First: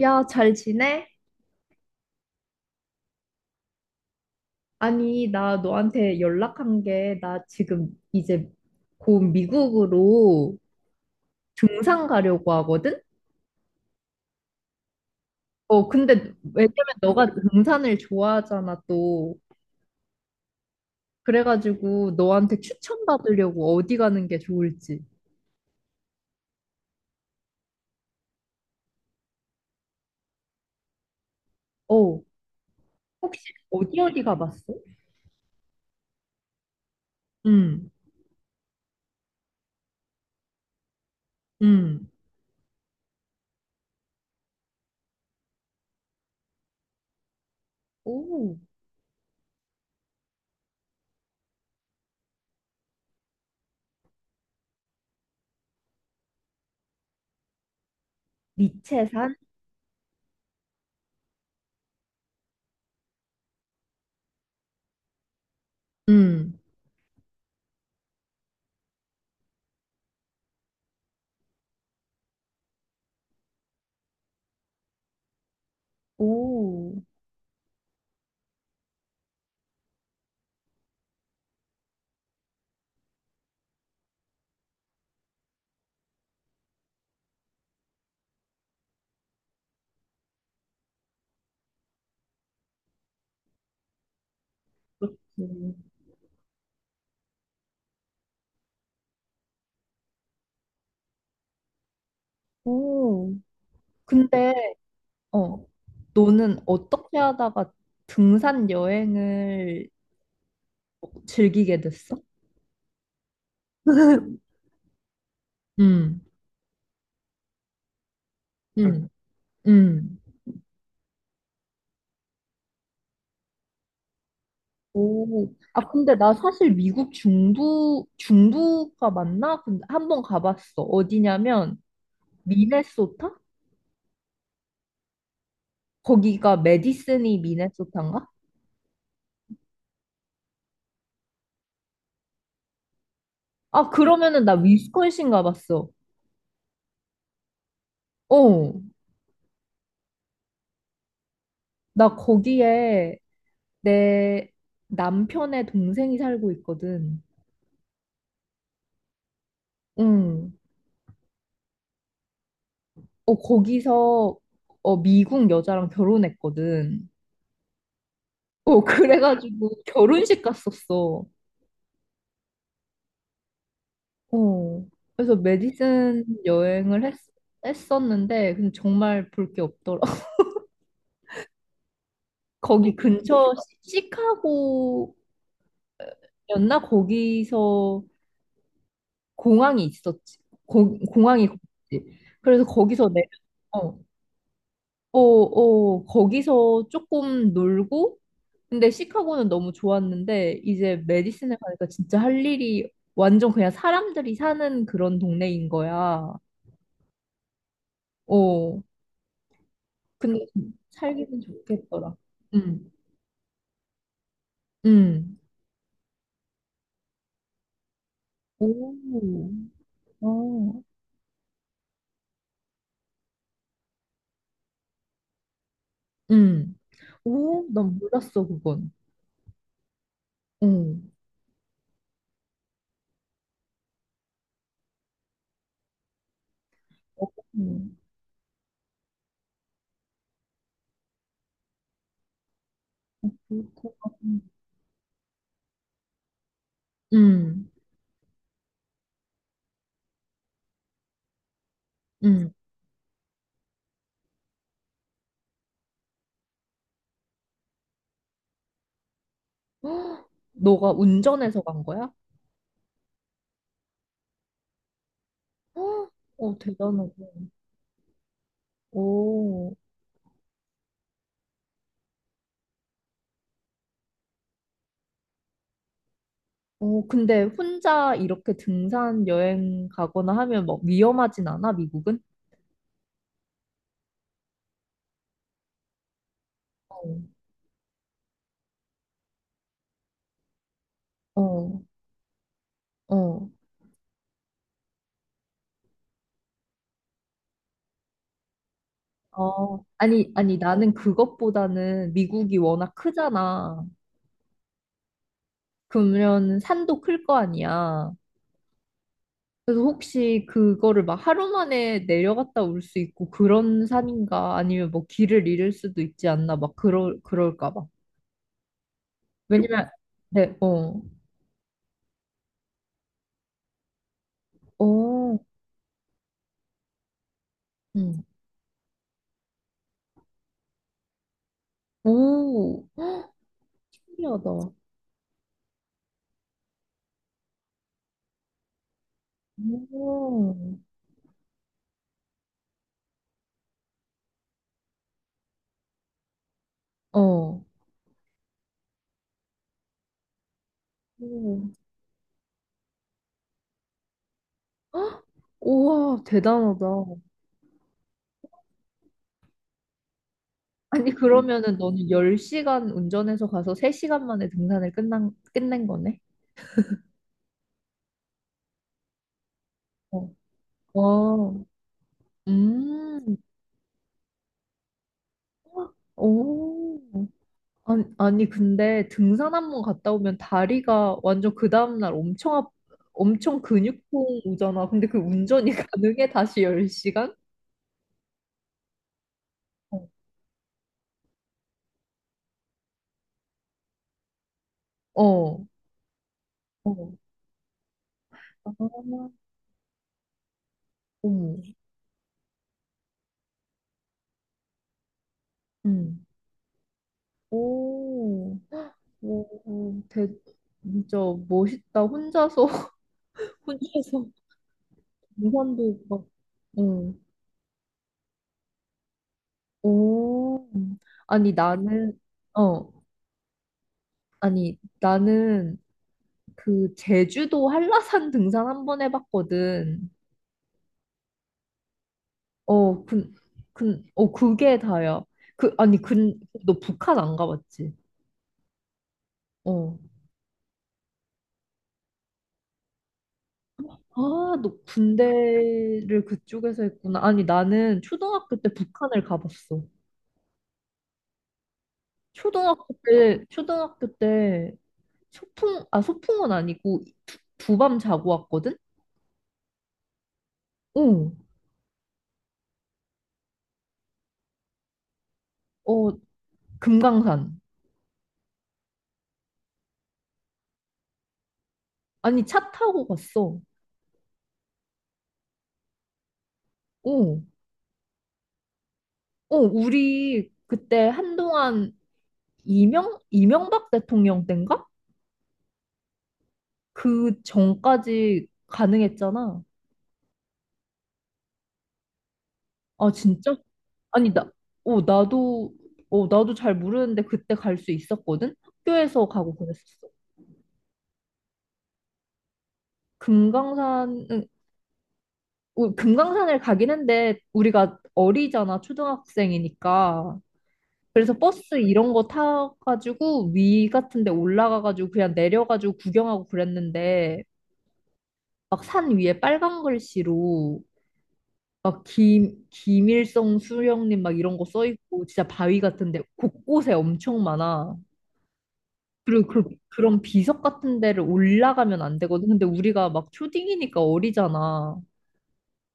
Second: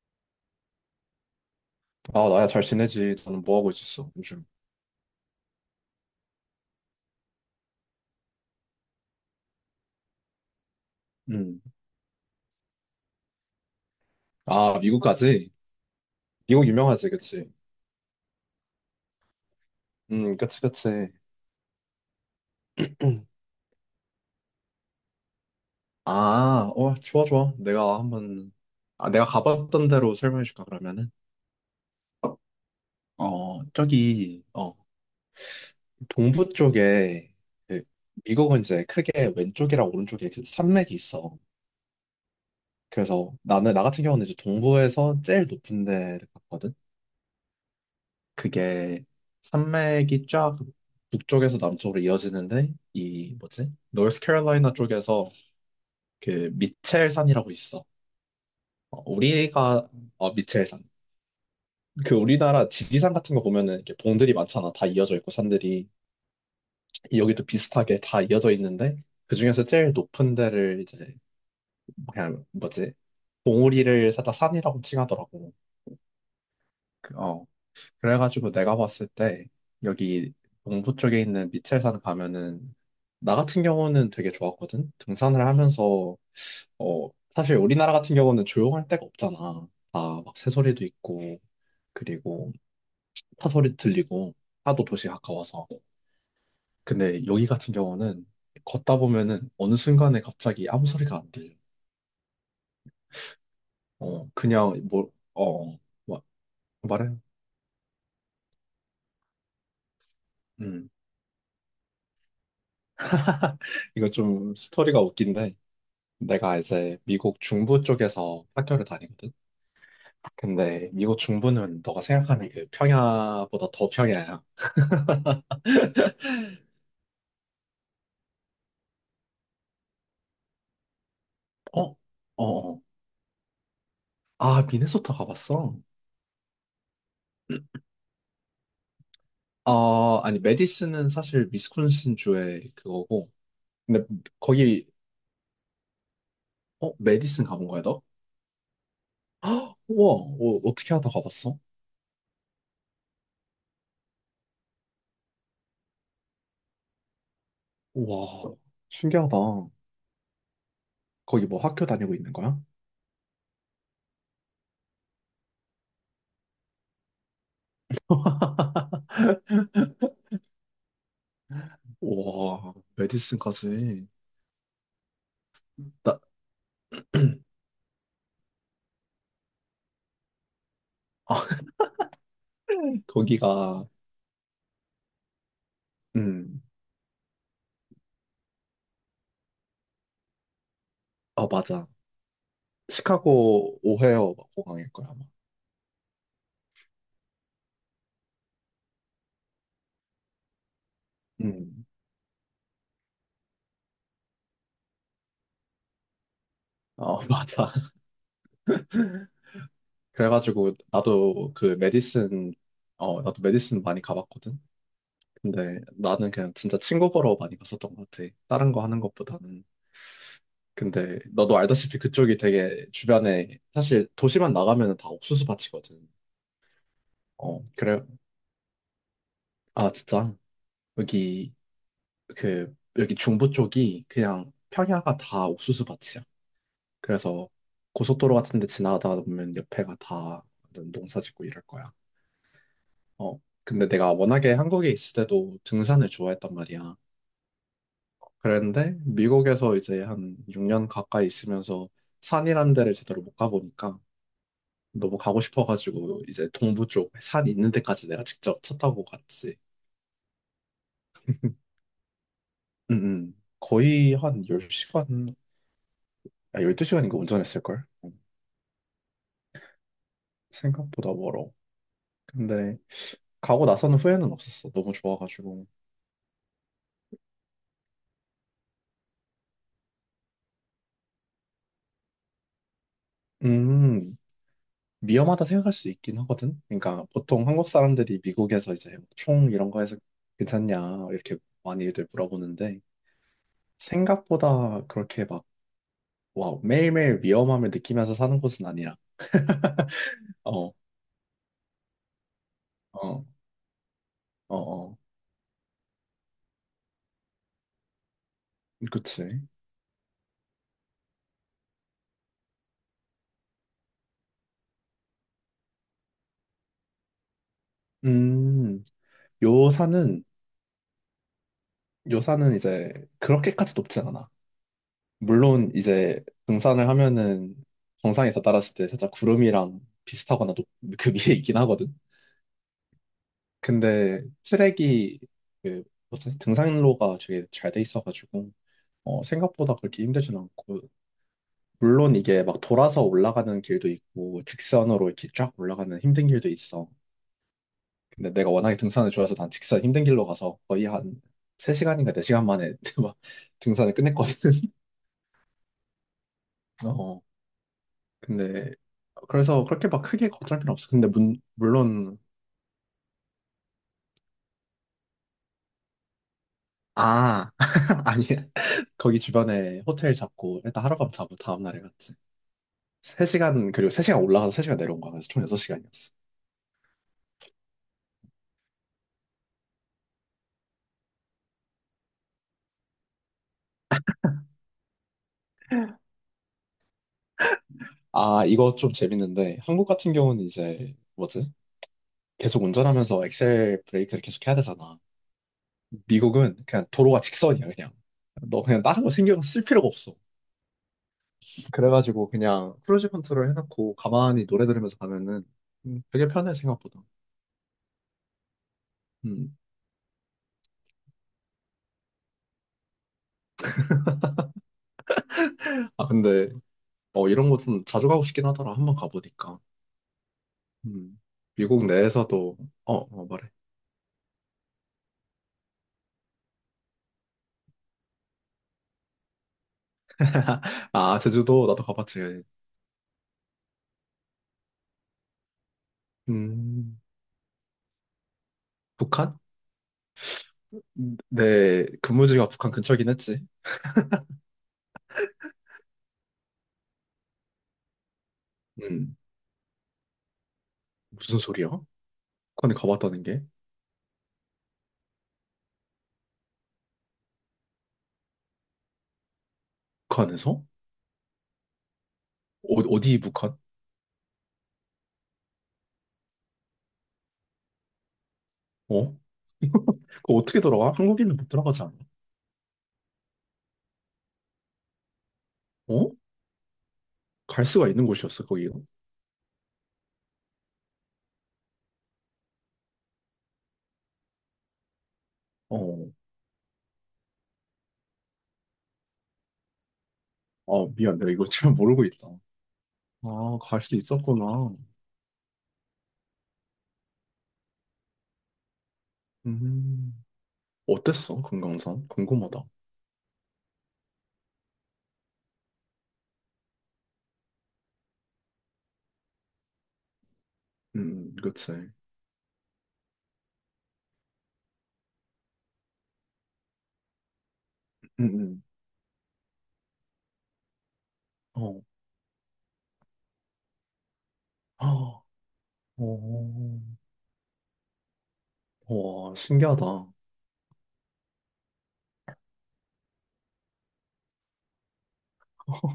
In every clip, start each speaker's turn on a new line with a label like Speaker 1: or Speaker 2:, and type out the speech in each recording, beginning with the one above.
Speaker 1: 야, 잘 지내?
Speaker 2: 아, 나야 잘 지내지. 너는 뭐 하고 있었어, 요즘?
Speaker 1: 아니, 나 너한테 연락한 게, 나 지금 이제 곧 미국으로
Speaker 2: 음.
Speaker 1: 등산 가려고 하거든?
Speaker 2: 아, 미국까지?
Speaker 1: 어, 근데
Speaker 2: 미국
Speaker 1: 왜냐면
Speaker 2: 유명하지,
Speaker 1: 너가
Speaker 2: 그치?
Speaker 1: 등산을 좋아하잖아, 또.
Speaker 2: 그치, 그치.
Speaker 1: 그래가지고 너한테 추천받으려고 어디 가는 게 좋을지.
Speaker 2: 아, 어, 좋아, 좋아. 내가 한번, 아, 내가 가봤던 대로 설명해 줄까, 그러면은?
Speaker 1: 어, 혹시
Speaker 2: 어,
Speaker 1: 어디 어디
Speaker 2: 저기,
Speaker 1: 가봤어?
Speaker 2: 어, 동부 쪽에, 그
Speaker 1: 응,
Speaker 2: 미국은 이제 크게 왼쪽이랑 오른쪽에 그 산맥이 있어.
Speaker 1: 응.
Speaker 2: 그래서 나는, 나 같은 경우는 이제 동부에서 제일 높은 데를 갔거든?
Speaker 1: 오,
Speaker 2: 그게 산맥이 쫙 북쪽에서 남쪽으로 이어지는데 이 뭐지? 노스캐롤라이나 쪽에서 그 미첼산이라고 있어. 어,
Speaker 1: 미체산?
Speaker 2: 우리가 미첼산. 그 우리나라 지리산 같은 거 보면은 이렇게 봉들이 많잖아. 다 이어져 있고 산들이
Speaker 1: 응.
Speaker 2: 여기도 비슷하게 다 이어져 있는데 그 중에서 제일 높은 데를 이제 그냥 뭐지? 봉우리를 살짝 산이라고 칭하더라고.
Speaker 1: 오,
Speaker 2: 그, 어. 그래가지고 내가 봤을 때 여기 동부 쪽에 있는 미첼산 가면은 나 같은 경우는 되게 좋았거든. 등산을 하면서 사실 우리나라 같은 경우는 조용할 데가 없잖아. 다 막 새소리도 있고 그리고 차소리 들리고 하도 도시 가까워서.
Speaker 1: 그렇지.
Speaker 2: 근데 여기 같은 경우는 걷다 보면은 어느 순간에 갑자기 아무 소리가 안 들려.
Speaker 1: 오,
Speaker 2: 어
Speaker 1: 근데
Speaker 2: 그냥 뭐
Speaker 1: 어,
Speaker 2: 어 뭐,
Speaker 1: 너는
Speaker 2: 말해.
Speaker 1: 어떻게 하다가 등산 여행을
Speaker 2: 음
Speaker 1: 즐기게 됐어?
Speaker 2: 이거 좀 스토리가 웃긴데.
Speaker 1: 음,
Speaker 2: 내가 이제 미국 중부 쪽에서 학교를
Speaker 1: 음,
Speaker 2: 다니거든.
Speaker 1: 음.
Speaker 2: 근데 미국 중부는 너가 생각하는 그 평야보다 더 평야야.
Speaker 1: 오, 아, 근데 나 사실 미국 중부, 중부가 맞나? 근데 한 번 가봤어. 어디냐면,
Speaker 2: 어? 어. 어.
Speaker 1: 미네소타?
Speaker 2: 아, 미네소타 가봤어?
Speaker 1: 거기가 메디슨이 미네소타인가?
Speaker 2: 어, 아니 메디슨은 사실 위스콘신 주의 그거고.
Speaker 1: 아,
Speaker 2: 근데
Speaker 1: 그러면은 나
Speaker 2: 거기
Speaker 1: 위스콘신 가봤어.
Speaker 2: 어, 메디슨 가본 거야, 너?
Speaker 1: 어,
Speaker 2: 우와, 어, 어떻게 하다 가봤어?
Speaker 1: 나 거기에 내 남편의 동생이 살고 있거든.
Speaker 2: 우와, 신기하다.
Speaker 1: 응.
Speaker 2: 거기 뭐 학교 다니고 있는 거야?
Speaker 1: 어, 거기서 미국 여자랑 결혼했거든. 어, 그래가지고 결혼식 갔었어.
Speaker 2: 우와, 메디슨까지.
Speaker 1: 어. 그래서
Speaker 2: 나,
Speaker 1: 메디슨 여행을 했, 했었는데, 근데 정말 볼 게 없더라.
Speaker 2: 아,
Speaker 1: 거기 근처
Speaker 2: 거기가,
Speaker 1: 시카고였나?
Speaker 2: 음,
Speaker 1: 거기서 공항이 있었지. 공항이
Speaker 2: 아, 맞아.
Speaker 1: 있었지. 그래서 거기서 내려,
Speaker 2: 시카고 오헤어 공항일 거야,
Speaker 1: 어,
Speaker 2: 아마.
Speaker 1: 어, 거기서 조금 놀고, 근데 시카고는 너무 좋았는데, 이제 메디슨에
Speaker 2: 음.
Speaker 1: 가니까 진짜 할 일이 완전 그냥 사람들이 사는 그런 동네인 거야.
Speaker 2: 어, 맞아.
Speaker 1: 어, 근데
Speaker 2: 그래가지고,
Speaker 1: 살기는
Speaker 2: 나도 그
Speaker 1: 좋겠더라.
Speaker 2: 메디슨,
Speaker 1: 응,
Speaker 2: 어, 나도 메디슨 많이 가봤거든?
Speaker 1: 응,
Speaker 2: 근데 나는 그냥 진짜 친구 보러 많이 갔었던 것 같아. 다른 거 하는
Speaker 1: 오,
Speaker 2: 것보다는.
Speaker 1: 어,
Speaker 2: 근데 너도 알다시피 그쪽이 되게 주변에, 사실 도시만 나가면 다 옥수수 밭이거든.
Speaker 1: 응.
Speaker 2: 어,
Speaker 1: 오, 난
Speaker 2: 그래.
Speaker 1: 몰랐어, 그건.
Speaker 2: 아, 진짜?
Speaker 1: 응,
Speaker 2: 여기, 그, 여기 중부 쪽이 그냥 평야가 다 옥수수 밭이야.
Speaker 1: 어,
Speaker 2: 그래서
Speaker 1: 응.
Speaker 2: 고속도로 같은 데 지나가다 보면 옆에가 다 농사 짓고 이럴 거야. 어. 근데 내가
Speaker 1: 그렇구나.
Speaker 2: 워낙에 한국에 있을 때도 등산을 좋아했단 말이야.
Speaker 1: 응,
Speaker 2: 그런데 미국에서 이제 한 6년 가까이 있으면서
Speaker 1: 응.
Speaker 2: 산이란 데를 제대로 못 가보니까 너무 가고 싶어가지고 이제 동부 쪽 산 있는 데까지 내가 직접 차 타고 갔지.
Speaker 1: 너가 운전해서 간 거야?
Speaker 2: 응응. 거의 한 10시간,
Speaker 1: 어,
Speaker 2: 아,
Speaker 1: 대단하다.
Speaker 2: 12시간인가 운전했을걸?
Speaker 1: 오.
Speaker 2: 생각보다 멀어. 근데 가고 나서는 후회는 없었어. 너무 좋아가지고.
Speaker 1: 어, 근데 혼자 이렇게 등산 여행 가거나 하면 막 위험하진 않아, 미국은?
Speaker 2: 음, 위험하다 생각할 수 있긴 하거든.
Speaker 1: 어,
Speaker 2: 그러니까 보통 한국 사람들이 미국에서 이제 총 이런 거에서 괜찮냐 이렇게
Speaker 1: 어,
Speaker 2: 많이들 물어보는데
Speaker 1: 어.
Speaker 2: 생각보다 그렇게 막 와, 매일매일 위험함을 느끼면서 사는 곳은 아니라.
Speaker 1: 어, 아니, 아니,
Speaker 2: 어,
Speaker 1: 나는 그것보다는 미국이 워낙
Speaker 2: 어,
Speaker 1: 크잖아.
Speaker 2: 어, 어.
Speaker 1: 그러면 산도 클 거 아니야.
Speaker 2: 그치.
Speaker 1: 그래서 혹시 그거를 막 하루 만에 내려갔다 올 수 있고 그런 산인가? 아니면 뭐 길을 잃을 수도 있지 않나? 막 그럴까 봐.
Speaker 2: 음,
Speaker 1: 왜냐면,
Speaker 2: 요산은
Speaker 1: 네, 어,
Speaker 2: 요산은 이제 그렇게까지 높진 않아.
Speaker 1: 어,
Speaker 2: 물론 이제 등산을 하면은
Speaker 1: 음.
Speaker 2: 정상에 다다랐을 때 살짝 구름이랑 비슷하거나 높, 그 위에 있긴 하거든.
Speaker 1: 오,
Speaker 2: 근데
Speaker 1: 신기하다.
Speaker 2: 트랙이 그 뭐지? 등산로가 되게 잘 돼 있어가지고 어, 생각보다 그렇게 힘들진
Speaker 1: 오.
Speaker 2: 않고 물론 이게 막 돌아서 올라가는 길도 있고 직선으로 이렇게 쫙 올라가는 힘든 길도 있어.
Speaker 1: 어.
Speaker 2: 근데 내가 워낙에 등산을 좋아해서 난 직선 힘든 길로 가서 거의 한
Speaker 1: 오,
Speaker 2: 3시간인가 4시간 만에 막 등산을 끝냈거든.
Speaker 1: 헉, 우와, 대단하다.
Speaker 2: 어, 근데 그래서 그렇게 막 크게 걱정할 필요 없어. 근데
Speaker 1: 아니,
Speaker 2: 문,
Speaker 1: 그러면은 너는
Speaker 2: 물론
Speaker 1: 10시간 운전해서 가서 3시간 만에 등산을 끝낸 거네?
Speaker 2: 아 아니 거기 주변에 호텔
Speaker 1: 어.
Speaker 2: 잡고 일단 하룻밤 자고
Speaker 1: 와,
Speaker 2: 다음날에 갔지.
Speaker 1: 음,
Speaker 2: 3시간, 그리고 3시간 올라가서 3시간 내려온 거야. 그래서 총 6시간이었어.
Speaker 1: 오. 아니, 아니, 근데 등산 한 번 갔다 오면 다리가 완전 그 다음날 엄청 근육통 오잖아. 근데 그 운전이 가능해? 다시 10시간?
Speaker 2: 아, 이거 좀 재밌는데, 한국
Speaker 1: 어,
Speaker 2: 같은 경우는 이제, 뭐지? 계속 운전하면서 엑셀 브레이크를 계속 해야 되잖아.
Speaker 1: 어.
Speaker 2: 미국은 그냥
Speaker 1: 어.
Speaker 2: 도로가 직선이야, 그냥. 너
Speaker 1: 아,
Speaker 2: 그냥 다른 거
Speaker 1: 어머.
Speaker 2: 신경 쓸 필요가 없어. 그래가지고 그냥 크루즈 컨트롤 해놓고 가만히 노래 들으면서 가면은
Speaker 1: 음.
Speaker 2: 되게 편해, 생각보다.
Speaker 1: 오.
Speaker 2: 음.
Speaker 1: 오, 되게 진짜 멋있다. 혼자서 혼자서 등산도
Speaker 2: 아,
Speaker 1: 막,
Speaker 2: 근데,
Speaker 1: 응.
Speaker 2: 어, 이런 거 좀 자주 가고 싶긴 하더라. 한번 가보니까.
Speaker 1: 오,
Speaker 2: 음.
Speaker 1: 아니
Speaker 2: 미국
Speaker 1: 나는
Speaker 2: 내에서도,
Speaker 1: 어,
Speaker 2: 어, 어, 말해.
Speaker 1: 아니 나는 그 제주도 한라산 등산 한번 해봤거든.
Speaker 2: 아, 제주도 나도 가봤지.
Speaker 1: 어, 그게 다야. 그 아니, 너
Speaker 2: 음.
Speaker 1: 북한 안 가봤지?
Speaker 2: 북한?
Speaker 1: 어.
Speaker 2: 내 근무지가 북한 근처긴 했지.
Speaker 1: 아, 너 군대를 그쪽에서 했구나. 아니 나는 초등학교 때
Speaker 2: 음,
Speaker 1: 북한을 가봤어.
Speaker 2: 무슨 소리야? 북한에
Speaker 1: 초등학교
Speaker 2: 가봤다는 게
Speaker 1: 때, 초등학교 때 아, 소풍은 아니고 두밤 자고 왔거든?
Speaker 2: 북한에서?
Speaker 1: 어,
Speaker 2: 어, 어디 북한?
Speaker 1: 어, 금강산.
Speaker 2: 어? 그거 어떻게 들어가? 한국인은 못 들어가지 않아?
Speaker 1: 아니, 차 타고 갔어.
Speaker 2: 어?
Speaker 1: 어,
Speaker 2: 갈 수가 있는 곳이었어 거기가.
Speaker 1: 어, 우리 그때 한동안 이명박 대통령 땐가?
Speaker 2: 어,
Speaker 1: 그 전까지 가능했잖아.
Speaker 2: 아 미안 내가 이거 잘 모르고 있다.
Speaker 1: 아, 진짜?
Speaker 2: 아, 갈 수
Speaker 1: 아니, 나,
Speaker 2: 있었구나.
Speaker 1: 어, 나도, 어, 나도 잘 모르는데 그때 갈 수 있었거든? 학교에서 가고 그랬었어.
Speaker 2: 음, 어땠어 금강산? 궁금하다.
Speaker 1: 금강산은, 금강산을 가긴 했는데 우리가 어리잖아, 초등학생이니까. 그래서
Speaker 2: 그치.
Speaker 1: 버스 이런 거 타가지고 위 같은 데 올라가가지고 그냥 내려가지고 구경하고 그랬는데
Speaker 2: 음.
Speaker 1: 막 산 위에 빨간 글씨로
Speaker 2: 어,
Speaker 1: 막 김일성 수령님 막 이런 거 써
Speaker 2: 아,
Speaker 1: 있고 진짜 바위 같은 데
Speaker 2: 오,
Speaker 1: 곳곳에 엄청 많아.
Speaker 2: 와
Speaker 1: 그리고 그,
Speaker 2: 신기하다.
Speaker 1: 그런 비석 같은 데를 올라가면 안 되거든. 근데 우리가 막 초딩이니까 어리잖아.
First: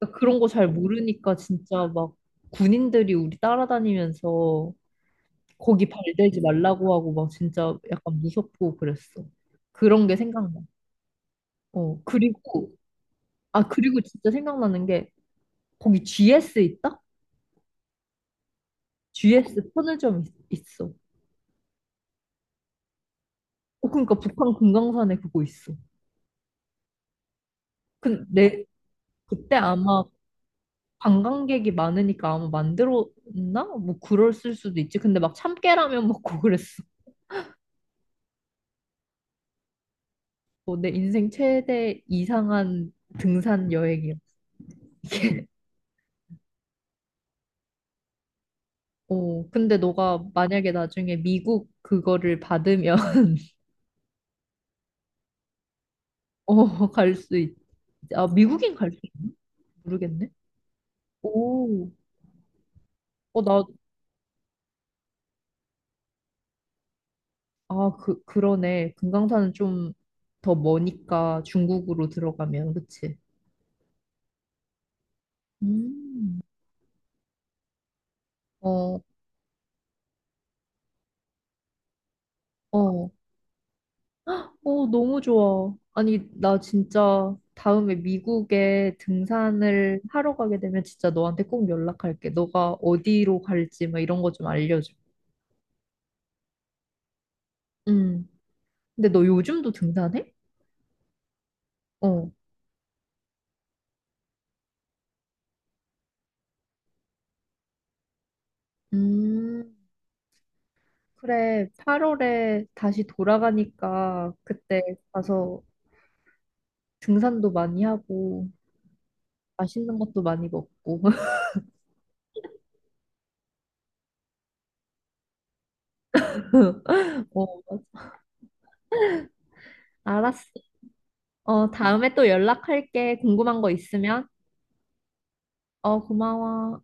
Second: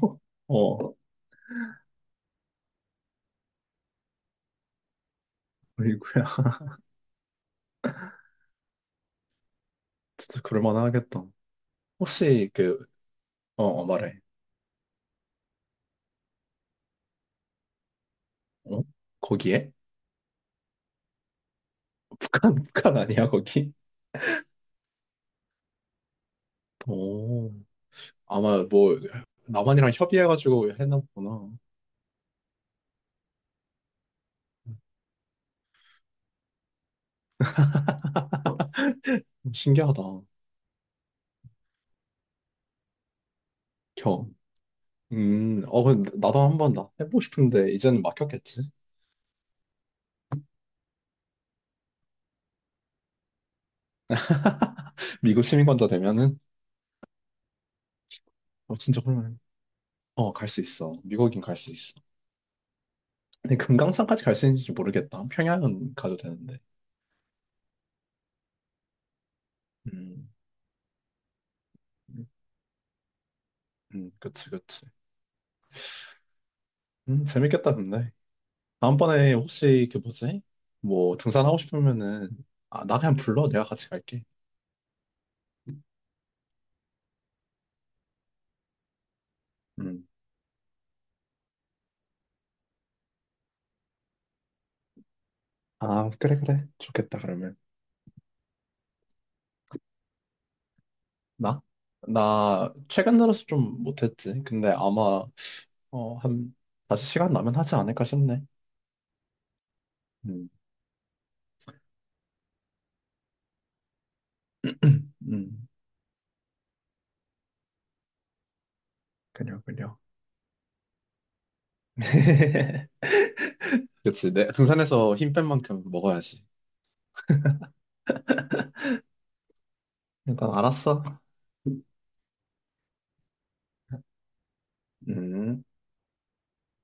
Speaker 1: 그러니까 그런 거 잘
Speaker 2: 어,
Speaker 1: 모르니까 진짜 막 군인들이 우리 따라다니면서 거기
Speaker 2: 아이고
Speaker 1: 발대지 말라고 하고 막 진짜 약간 무섭고 그랬어. 그런 게
Speaker 2: 진짜
Speaker 1: 생각나.
Speaker 2: 그럴만하겠다.
Speaker 1: 어,
Speaker 2: 혹시
Speaker 1: 그리고,
Speaker 2: 그, 어,
Speaker 1: 아,
Speaker 2: 어,
Speaker 1: 그리고
Speaker 2: 말해.
Speaker 1: 진짜 생각나는 게 거기 GS 있다?
Speaker 2: 어?
Speaker 1: GS
Speaker 2: 거기에?
Speaker 1: 편의점 있어.
Speaker 2: 북한, 북한 아니야, 거기?
Speaker 1: 어, 그러니까 북한 금강산에 그거 있어.
Speaker 2: 오,
Speaker 1: 근데
Speaker 2: 아마 뭐,
Speaker 1: 그때
Speaker 2: 남한이랑
Speaker 1: 아마
Speaker 2: 협의해가지고 해놨구나.
Speaker 1: 관광객이 많으니까 아마 만들었나? 뭐 그랬을 수도 있지. 근데 막 참깨라면 먹고 그랬어.
Speaker 2: 신기하다.
Speaker 1: 어, 내 인생 최대 이상한 등산 여행이야.
Speaker 2: 겨. 어, 근데 나도 한번 나 해보고 싶은데, 이제는 막혔겠지?
Speaker 1: 어, 근데 너가 만약에 나중에 미국 그거를 받으면
Speaker 2: 미국 시민권자 되면은,
Speaker 1: 어, 갈 수 있. 아, 미국인
Speaker 2: 어,
Speaker 1: 갈 수
Speaker 2: 진짜
Speaker 1: 있
Speaker 2: 그러면,
Speaker 1: 모르겠네.
Speaker 2: 어, 갈 수 있어. 미국인 갈 수
Speaker 1: 오.
Speaker 2: 있어.
Speaker 1: 어,
Speaker 2: 근데
Speaker 1: 나,
Speaker 2: 금강산까지 갈 수 있는지 모르겠다. 평양은 가도 되는데.
Speaker 1: 아, 그러네. 금강산은 좀
Speaker 2: 음,
Speaker 1: 더 머니까 중국으로 들어가면, 그치?
Speaker 2: 그치, 그치.
Speaker 1: 음.
Speaker 2: 재밌겠다, 근데.
Speaker 1: 어,
Speaker 2: 다음번에 혹시 그 뭐지? 뭐 등산하고 싶으면은 아, 나
Speaker 1: 어,
Speaker 2: 그냥 불러. 내가 같이 갈게.
Speaker 1: 어, 너무 좋아. 아니, 나 진짜 다음에 미국에 등산을
Speaker 2: 음.
Speaker 1: 하러 가게 되면 진짜 너한테 꼭 연락할게. 너가 어디로 갈지 막 이런 거 좀 알려줘.
Speaker 2: 아, 그래, 그래. 좋겠다, 그러면.
Speaker 1: 음. 근데 너 요즘도 등산해?
Speaker 2: 나?
Speaker 1: 어.
Speaker 2: 나 최근 들어서 좀 못했지. 근데 아마 어, 한 다시 시간 나면 하지 않을까 싶네.
Speaker 1: 음,
Speaker 2: 음,
Speaker 1: 그래. 8월에 다시 돌아가니까 그때 가서
Speaker 2: 음,
Speaker 1: 등산도 많이 하고
Speaker 2: 그려, 그려.
Speaker 1: 맛있는 것도 많이 먹고.
Speaker 2: 그치. 내 등산에서 힘 뺀 만큼 먹어야지.
Speaker 1: 어, 알았어.
Speaker 2: 일단 알았어.
Speaker 1: 어, 다음에 또 연락할게. 궁금한 거 있으면.
Speaker 2: 음.
Speaker 1: 어, 고마워.